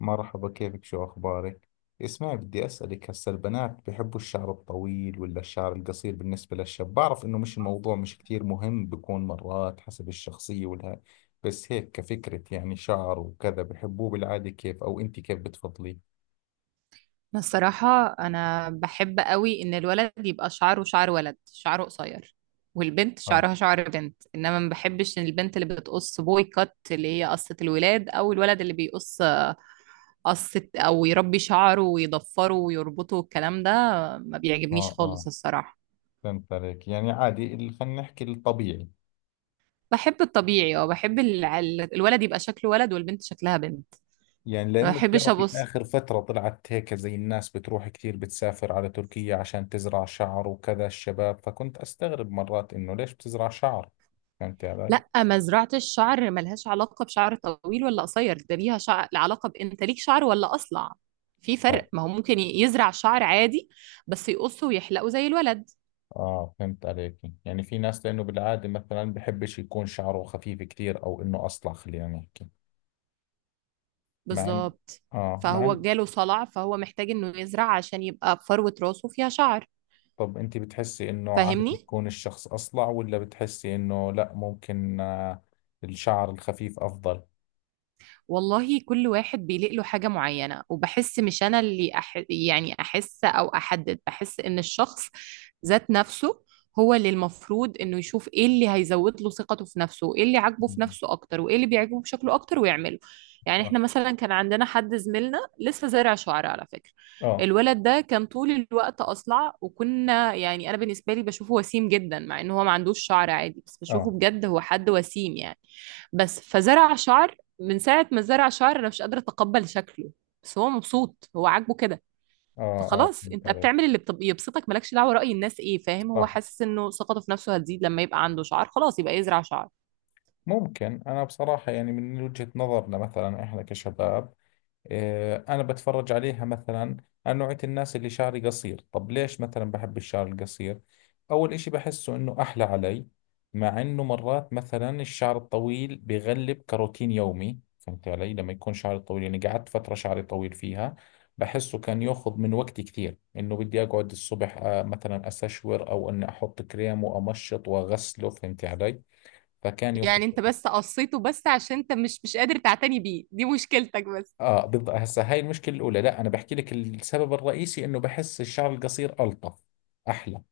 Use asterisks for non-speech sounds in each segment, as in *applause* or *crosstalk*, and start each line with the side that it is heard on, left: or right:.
left: مرحبا، كيفك؟ شو أخبارك؟ اسمعي، بدي أسألك، هسا البنات بحبوا الشعر الطويل ولا الشعر القصير؟ بالنسبة للشاب، بعرف إنه مش الموضوع مش كثير مهم، بيكون مرات حسب الشخصية والها. بس هيك كفكرة، يعني شعر وكذا بحبوه بالعادة كيف؟ أو أنت كيف بتفضليه؟
right: أنا الصراحة أنا بحب قوي إن الولد يبقى شعره شعر ولد، شعره قصير، والبنت
left: آه.
right: شعرها شعر بنت. إنما ما بحبش إن البنت اللي بتقص بوي كات، اللي هي قصة الولاد، أو الولد اللي بيقص قصة، أو يربي شعره ويضفره ويربطه والكلام ده، ما بيعجبنيش
left: آه.
right: خالص
left: آه،
right: الصراحة.
left: فهمت عليك. يعني عادي، خلينا نحكي الطبيعي.
right: بحب الطبيعي، أو بحب الولد يبقى شكله ولد والبنت شكلها بنت.
left: يعني
right: ما
left: لأنه
right: بحبش
left: بتعرفي،
right: أبص.
left: آخر فترة طلعت هيك زي الناس بتروح كثير، بتسافر على تركيا عشان تزرع شعر وكذا الشباب، فكنت أستغرب مرات إنه ليش بتزرع شعر. فهمتي علي؟
right: لا، مزرعة الشعر ملهاش علاقة بشعر طويل ولا قصير، ده ليها شعر علاقة بأنت ليك شعر ولا أصلع. في
left: آه.
right: فرق، ما هو ممكن يزرع شعر عادي بس يقصه ويحلقه زي الولد،
left: آه، فهمت عليك. يعني في ناس، لأنه بالعادة مثلا بحبش يكون شعره خفيف كثير أو إنه أصلع، خلينا نحكي. مع إن
right: بالظبط.
left: آه مع
right: فهو
left: إن
right: جاله صلع، فهو محتاج إنه يزرع عشان يبقى فروة راسه فيها شعر.
left: طب أنت بتحسي إنه عادي
right: فاهمني؟
left: يكون الشخص أصلع، ولا بتحسي إنه لا ممكن الشعر الخفيف أفضل؟
right: والله كل واحد بيليق له حاجة معينة، وبحس مش أنا اللي يعني أحس أو أحدد، بحس إن الشخص ذات نفسه هو اللي المفروض إنه يشوف إيه اللي هيزود له ثقته في نفسه، وإيه اللي عاجبه
left: مم.
right: في نفسه أكتر، وإيه اللي بيعجبه بشكله أكتر، ويعمله. يعني
left: صح.
right: إحنا مثلا كان عندنا حد زميلنا لسه زارع شعر على فكرة.
left: آه.
right: الولد ده كان طول الوقت أصلع، وكنا، يعني أنا بالنسبة لي بشوفه وسيم جدا مع إن هو ما عندوش شعر عادي، بس بشوفه
left: آه.
right: بجد هو حد وسيم يعني. بس فزرع شعر. من ساعة ما زرع شعر، أنا مش قادرة أتقبل شكله. بس هو مبسوط، هو عاجبه كده.
left: اه. اه،
right: فخلاص،
left: فهمت
right: أنت
left: عليك.
right: بتعمل اللي يبسطك، مالكش دعوة رأي الناس إيه، فاهم؟ هو
left: صح.
right: حاسس إنه ثقته في نفسه هتزيد لما يبقى عنده شعر، خلاص يبقى يزرع شعر.
left: ممكن، انا بصراحة يعني من وجهة نظرنا، مثلا احنا كشباب، أنا بتفرج عليها مثلا. أنا نوعية الناس اللي شعري قصير، طب ليش مثلا بحب الشعر القصير؟ أول إشي بحسه إنه أحلى علي. مع إنه مرات مثلا الشعر الطويل بغلب كروتين يومي، فهمت علي؟ لما يكون شعري طويل، يعني قعدت فترة شعري طويل فيها، بحسه كان ياخذ من وقتي كثير، إنه بدي أقعد الصبح مثلا أستشور، أو إني أحط كريم وأمشط وأغسله، فهمت علي؟ فكان ياخذ.
right: يعني أنت بس قصيته بس عشان أنت مش قادر تعتني بيه، دي مشكلتك بس.
left: اه، بالضبط. هسه هاي المشكله الاولى، لا انا بحكي لك السبب الرئيسي، انه بحس الشعر القصير الطف، احلى.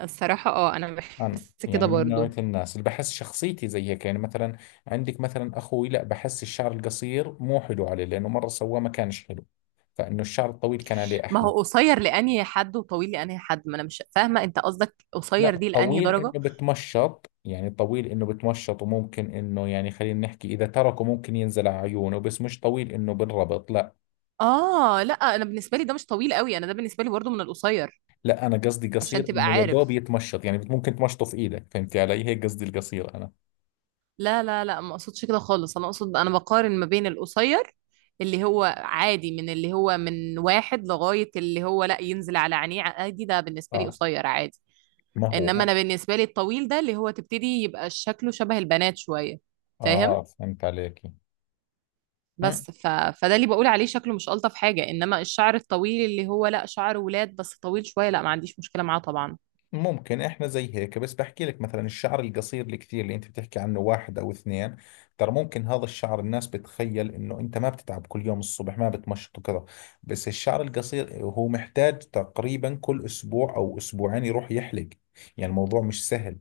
right: الصراحة، أنا
left: انا
right: بحس
left: يعني
right: كده
left: من نوعيه
right: برضو.
left: الناس اللي بحس شخصيتي زي هيك، يعني مثلا عندك مثلا اخوي، لا بحس الشعر القصير مو حلو عليه، لانه مره سواه ما كانش حلو، فانه الشعر الطويل كان عليه
right: ما
left: احلى.
right: هو قصير لأنهي حد وطويل لأنهي حد؟ ما أنا مش فاهمة أنت قصدك قصير
left: لا،
right: دي لأنهي
left: الطويل انه
right: درجة.
left: بتمشط، يعني الطويل انه بتمشط وممكن انه، يعني خلينا نحكي، اذا تركه ممكن ينزل على عيونه، بس مش طويل انه بالربط، لا.
right: اه لا، أنا بالنسبة لي ده مش طويل قوي، أنا ده بالنسبة لي برضو من القصير،
left: لا، انا قصدي
right: عشان
left: قصير
right: تبقى
left: انه يا دوب
right: عارف.
left: يتمشط، يعني ممكن تمشطه في ايدك، فهمتي علي؟ هيك قصدي القصير انا.
right: لا لا لا، ما اقصدش كده خالص، انا اقصد انا بقارن ما بين القصير اللي هو عادي، من اللي هو من واحد لغاية اللي هو لا ينزل على عينيه عادي، ده بالنسبة لي
left: اه.
right: قصير عادي.
left: ما
right: انما
left: هو.
right: انا بالنسبة لي الطويل ده اللي هو تبتدي يبقى شكله شبه البنات شوية، فاهم؟
left: اه، فهمت عليك.
right: بس فده اللي بقول عليه شكله مش الطف حاجة. انما الشعر الطويل اللي هو لا شعر ولاد بس طويل شوية، لا ما عنديش مشكلة معاه طبعا.
left: ممكن احنا زي هيك، بس بحكي لك مثلا الشعر القصير الكثير اللي انت بتحكي عنه، واحد او اثنين، ترى ممكن هذا الشعر الناس بتخيل انه انت ما بتتعب، كل يوم الصبح ما بتمشط وكذا، بس الشعر القصير هو محتاج تقريبا كل اسبوع او اسبوعين يروح يحلق، يعني الموضوع مش سهل،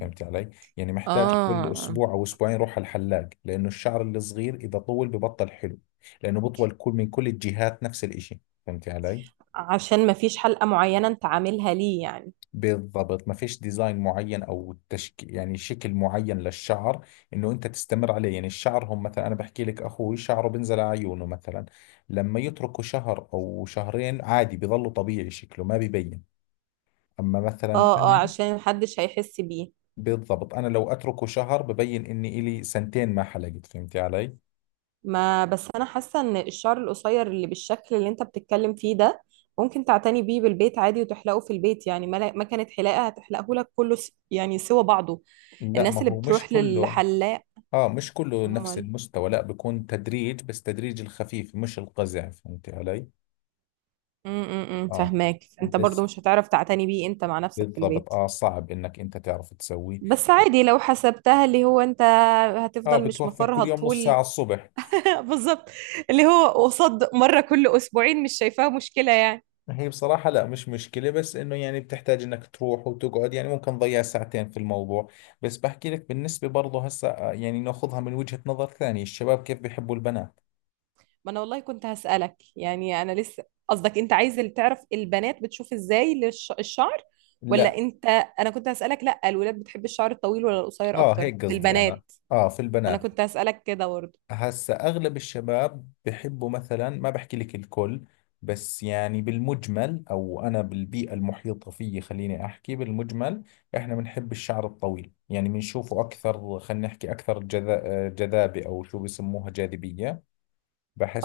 left: فهمت علي؟ يعني محتاج كل
right: اه،
left: اسبوع او اسبوعين يروح على الحلاق، لانه الشعر الصغير اذا طول ببطل حلو، لانه بطول كل الجهات نفس الاشي، فهمت علي؟
right: عشان مفيش حلقة معينة انت عاملها ليه يعني.
left: بالضبط، ما فيش ديزاين معين او يعني شكل معين للشعر، انه انت تستمر عليه. يعني الشعر هم، مثلا انا بحكي لك اخوي شعره بنزل على عيونه مثلا، لما يتركوا شهر او شهرين عادي بيظلوا طبيعي، شكله ما بيبين. اما مثلا
right: اه اه،
left: مهم.
right: عشان محدش هيحس بيه.
left: بالضبط. انا لو اتركه شهر ببين اني الي سنتين ما حلقت، فهمتي علي؟
right: ما بس انا حاسه ان الشعر القصير اللي بالشكل اللي انت بتتكلم فيه ده، ممكن تعتني بيه بالبيت عادي، وتحلقه في البيت يعني. ما كانت حلاقه هتحلقه لك كله، يعني سوى بعضه،
left: لا
right: الناس
left: ما
right: اللي
left: هو مش
right: بتروح
left: كله.
right: للحلاق.
left: اه، مش كله نفس
right: امال.
left: المستوى، لا بيكون تدريج، بس تدريج الخفيف مش القزع، فهمتي علي؟ اه.
right: فاهماك انت برضو
left: بس.
right: مش هتعرف تعتني بيه انت مع نفسك في
left: بالضبط.
right: البيت.
left: اه، صعب انك انت تعرف تسويه.
right: بس عادي لو حسبتها، اللي هو انت
left: اه،
right: هتفضل مش
left: بتوفر كل
right: مفرها
left: يوم نص ساعة
right: طول.
left: الصبح.
right: *laughs* بالظبط. اللي هو قصاد مره كل اسبوعين، مش شايفاها مشكله يعني.
left: هي بصراحة لا مش مشكلة، بس انه يعني بتحتاج انك تروح وتقعد، يعني ممكن تضيع ساعتين في الموضوع. بس بحكي لك بالنسبة برضه هسا، يعني ناخذها من وجهة نظر ثانية، الشباب كيف بيحبوا البنات.
right: ما انا والله كنت هسألك، يعني انا لسه، قصدك انت عايز اللي تعرف البنات بتشوف ازاي الشعر،
left: لا.
right: ولا انت؟ انا كنت هسألك، لا الولاد بتحب الشعر الطويل ولا القصير
left: اه،
right: اكتر
left: هيك
right: في
left: قصدي انا.
right: البنات؟
left: اه، في
right: ما انا
left: البنات.
right: كنت هسألك كده برضه.
left: هسا اغلب الشباب بحبوا، مثلا ما بحكي لك الكل، بس يعني بالمجمل، او انا بالبيئة المحيطة فيي، خليني احكي بالمجمل. احنا بنحب الشعر الطويل، يعني بنشوفه اكثر، خلينا نحكي اكثر جذابة، او شو بسموها، جاذبية.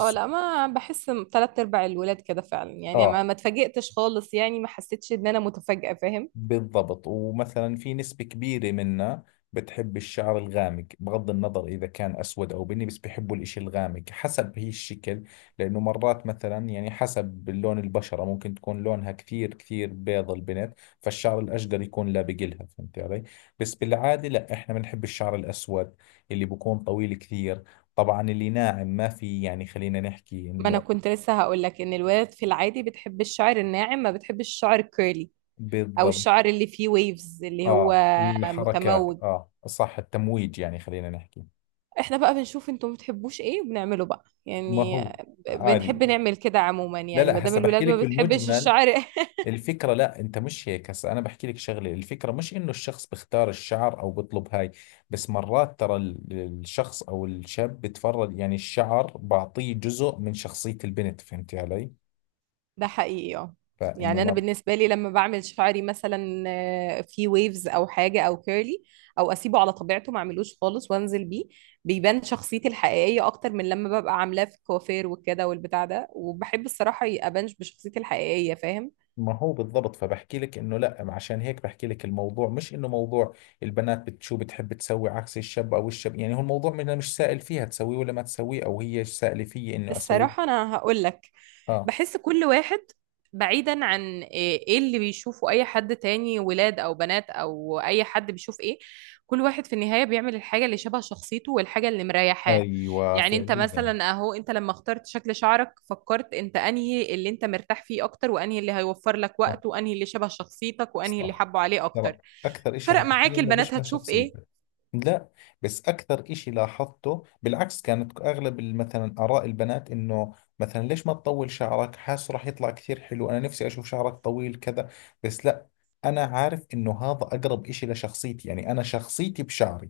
right: اه لا، ما بحس، تلات ارباع الولاد كده فعلا، يعني
left: اه،
right: ما اتفاجئتش خالص، يعني ما حسيتش ان انا متفاجئة، فاهم؟
left: بالضبط. ومثلا في نسبة كبيرة منا بتحب الشعر الغامق، بغض النظر إذا كان أسود أو بني، بس بيحبوا الإشي الغامق حسب هي الشكل. لأنه مرات مثلا يعني حسب لون البشرة، ممكن تكون لونها كثير كثير بيض البنت، فالشعر الأشقر يكون لابق لها، فهمت علي؟ بس بالعادة لا، إحنا بنحب الشعر الأسود اللي بكون طويل كثير. طبعا اللي ناعم، ما في يعني خلينا نحكي
right: ما انا
left: إنه،
right: كنت لسه هقول لك ان الولاد في العادي بتحب الشعر الناعم، ما بتحبش الشعر الكيرلي، او
left: بالضبط.
right: الشعر اللي فيه ويفز اللي هو
left: آه، الحركات،
right: متموج.
left: آه، صح، التمويج، يعني خلينا نحكي.
right: احنا بقى بنشوف انتوا بتحبوش ايه وبنعمله بقى
left: ما
right: يعني،
left: هو
right: بنحب
left: عادي.
right: نعمل كده عموما،
left: لا
right: يعني ما
left: لا،
right: دام
left: هسه بحكي
right: الولاد
left: لك
right: ما بتحبش
left: بالمجمل
right: الشعر *laughs*
left: الفكرة، لا انت مش هيك، هسه انا بحكي لك شغلة، الفكرة مش انه الشخص بختار الشعر او بطلب هاي، بس مرات ترى الشخص او الشاب بتفرج، يعني الشعر بعطيه جزء من شخصية البنت، فهمتي علي؟
right: ده حقيقي اه.
left: فانه
right: يعني انا
left: مر...
right: بالنسبه لي لما بعمل شعري مثلا في ويفز او حاجه او كيرلي، او اسيبه على طبيعته ما اعملوش خالص وانزل بيه، بيبان شخصيتي الحقيقيه اكتر من لما ببقى عاملاه في كوافير وكده والبتاع ده. وبحب الصراحه ابانش بشخصيتي الحقيقيه، فاهم؟
left: ما هو، بالضبط. فبحكي لك انه لا، عشان هيك بحكي لك، الموضوع مش انه موضوع البنات شو بتحب تسوي عكس الشاب او الشاب، يعني هو الموضوع مش سائل فيها تسويه ولا ما تسويه، او هي سائلة فيي انه
right: الصراحه
left: اسويه.
right: انا هقول لك،
left: اه.
right: بحس كل واحد بعيدا عن إيه اللي بيشوفه اي حد تاني، ولاد او بنات او اي حد، بيشوف ايه، كل واحد في النهاية بيعمل الحاجة اللي شبه شخصيته والحاجة اللي مريحاه.
left: ايوه،
right: يعني انت
left: فعليا.
right: مثلا اهو، انت لما اخترت شكل شعرك فكرت انت انهي اللي انت مرتاح فيه اكتر، وانهي اللي هيوفر لك
left: صح.
right: وقت، وانهي اللي شبه شخصيتك، وانهي اللي
left: صح.
right: حبه عليه اكتر.
left: ترى اكثر اشي
right: فرق
left: حكيت لي
right: معاك
left: انه
right: البنات
left: بيشبه
right: هتشوف
left: شخصيته.
right: ايه؟
left: لا، بس اكثر اشي لاحظته بالعكس، كانت اغلب مثلا اراء البنات انه مثلا ليش ما تطول شعرك، حاسه راح يطلع كثير حلو، انا نفسي اشوف شعرك طويل كذا. بس لا، انا عارف انه هذا اقرب اشي لشخصيتي، يعني انا شخصيتي بشعري،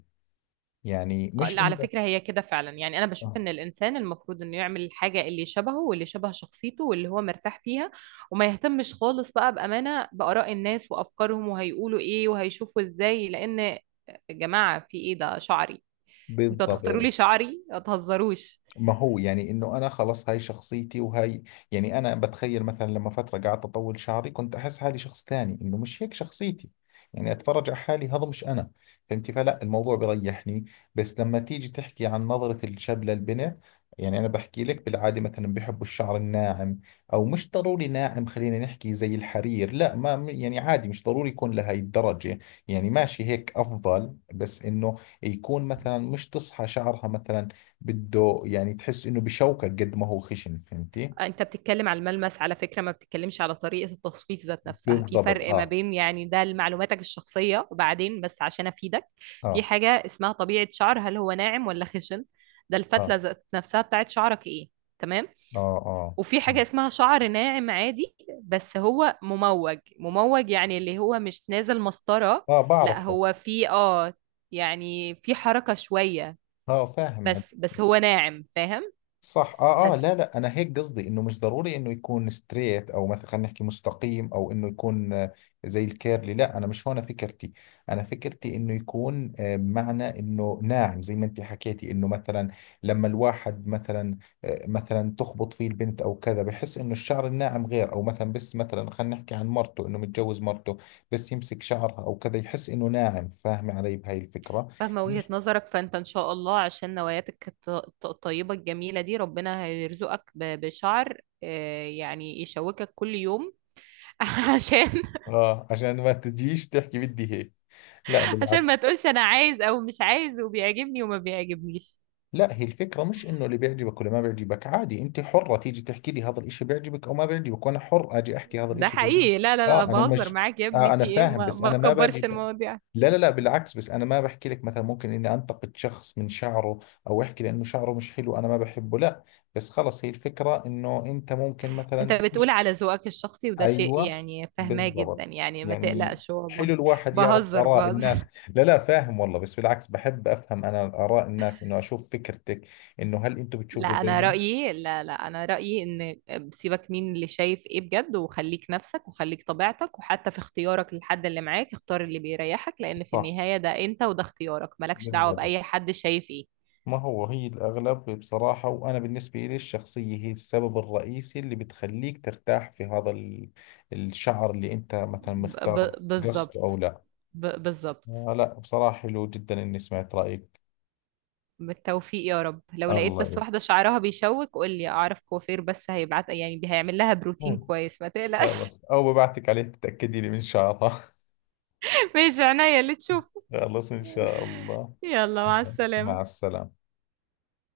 left: يعني
right: آه،
left: مش
right: لا على
left: انه،
right: فكرة هي كده فعلا، يعني أنا بشوف
left: آه،
right: إن الإنسان المفروض إنه يعمل الحاجة اللي شبهه، واللي شبه شخصيته، واللي هو مرتاح فيها، وما يهتمش خالص بقى بأمانة بآراء الناس وأفكارهم، وهيقولوا إيه، وهيشوفوا إزاي. لأن يا جماعة في إيه ده، شعري؟ أنتوا هتختاروا لي
left: بالضبط.
right: شعري؟ ما تهزروش.
left: ما هو يعني انه انا خلص، هاي شخصيتي وهاي. يعني انا بتخيل مثلا لما فتره قعدت اطول شعري، كنت احس حالي شخص ثاني، انه مش هيك شخصيتي، يعني اتفرج على حالي هذا مش انا، فهمتي؟ فلا الموضوع بريحني. بس لما تيجي تحكي عن نظره الشاب للبنت، يعني انا بحكي لك بالعاده، مثلا بحبوا الشعر الناعم، او مش ضروري ناعم، خلينا نحكي زي الحرير، لا، ما يعني عادي مش ضروري يكون لهي الدرجه، يعني ماشي هيك افضل، بس انه يكون مثلا مش تصحى شعرها مثلا، بده يعني تحس انه بشوكك قد ما هو خشن، فهمتي؟
right: انت بتتكلم على الملمس على فكرة، ما بتتكلمش على طريقة التصفيف ذات نفسها، في
left: بالضبط.
right: فرق ما
left: اه.
right: بين، يعني ده لمعلوماتك الشخصية وبعدين، بس عشان افيدك. في
left: اه.
right: حاجة اسمها طبيعة شعر، هل هو ناعم ولا خشن؟ ده
left: اه.
right: الفتلة ذات نفسها بتاعت شعرك ايه، تمام؟
left: اه. اه.
right: وفي حاجة اسمها شعر ناعم عادي، بس هو مموج مموج، يعني اللي هو مش نازل مسطرة.
left: اه،
right: لا
left: بعرفه.
right: هو في يعني في حركة شوية،
left: اه، فاهم.
right: بس هو ناعم، فاهم؟
left: صح. اه. اه.
right: بس
left: لا لا، انا هيك قصدي انه مش ضروري انه يكون ستريت، او مثلا خلينا نحكي مستقيم، او انه يكون زي الكيرلي، لا انا مش هون فكرتي، انا فكرتي انه يكون بمعنى انه ناعم، زي ما انت حكيتي، انه مثلا لما الواحد مثلا مثلا تخبط فيه البنت او كذا، بحس انه الشعر الناعم غير. او مثلا، بس مثلا خلينا نحكي عن مرته انه متجوز مرته، بس يمسك شعرها او كذا يحس انه ناعم، فاهمه علي بهاي الفكرة؟
right: فاهمة وجهة
left: مش.
right: نظرك، فانت ان شاء الله عشان نواياتك الطيبة الجميلة دي، ربنا هيرزقك بشعر يعني يشوكك كل يوم. *laughs* عشان
left: اه، عشان ما تجيش تحكي بدي هيك. لا،
right: عشان ما
left: بالعكس.
right: تقولش انا عايز او مش عايز، وبيعجبني وما بيعجبنيش.
left: لا، هي الفكرة مش انه اللي بيعجبك ولا ما بيعجبك، عادي انت حرة تيجي تحكي لي هذا الاشي بيعجبك او ما بيعجبك، وانا حر اجي احكي هذا
right: ده
left: الاشي بيعجبك.
right: حقيقي، لا لا لا،
left: اه، انا
right: بهزر
left: مش
right: معاك يا ابني،
left: انا
right: في ايه،
left: فاهم،
right: ما,
left: بس
right: ما
left: انا ما باجي
right: تكبرش المواضيع.
left: لا لا لا، بالعكس، بس انا ما بحكي لك مثلا ممكن اني انتقد شخص من شعره، او احكي لانه شعره مش حلو انا ما بحبه، لا. بس خلص، هي الفكرة انه انت ممكن
right: انت
left: مثلا،
right: بتقول على ذوقك الشخصي، وده شيء
left: ايوه.
right: يعني فاهماه جدا،
left: بالضبط.
right: يعني ما
left: يعني
right: تقلقش والله.
left: حلو الواحد يعرف
right: بهزر
left: اراء الناس،
right: بهزر.
left: لا لا، فاهم والله، بس بالعكس بحب افهم انا اراء الناس، انه اشوف فكرتك، انه هل انتم
right: لا
left: بتشوفوا
right: انا
left: زينا؟
right: رايي، لا، انا رايي ان سيبك مين اللي شايف ايه بجد، وخليك نفسك وخليك طبيعتك، وحتى في اختيارك للحد اللي معاك، اختار اللي بيريحك، لان في
left: صح.
right: النهايه ده انت، وده اختيارك، مالكش دعوه
left: بالضبط.
right: باي حد شايف ايه.
left: ما هو هي الاغلب بصراحة، وانا بالنسبة لي، الشخصية هي السبب الرئيسي اللي بتخليك ترتاح في هذا الشعر اللي انت مثلا مختار، قصده او
right: بالظبط،
left: لا.
right: بالظبط.
left: آه، لا، بصراحة حلو جدا اني سمعت رايك.
right: بالتوفيق يا رب. لو لقيت
left: الله
right: بس واحده شعرها بيشوك قول لي، اعرف كوافير بس، هيبعت يعني هيعمل لها بروتين
left: يسلمك.
right: كويس، ما تقلقش.
left: خلاص، او ببعتك عليه تتاكدي لي من شعرها *laughs*
right: *laughs* ماشي، عينيا اللي تشوفه.
left: خلاص، إن شاء الله.
right: يلا، مع
left: مع
right: السلامه.
left: السلامة.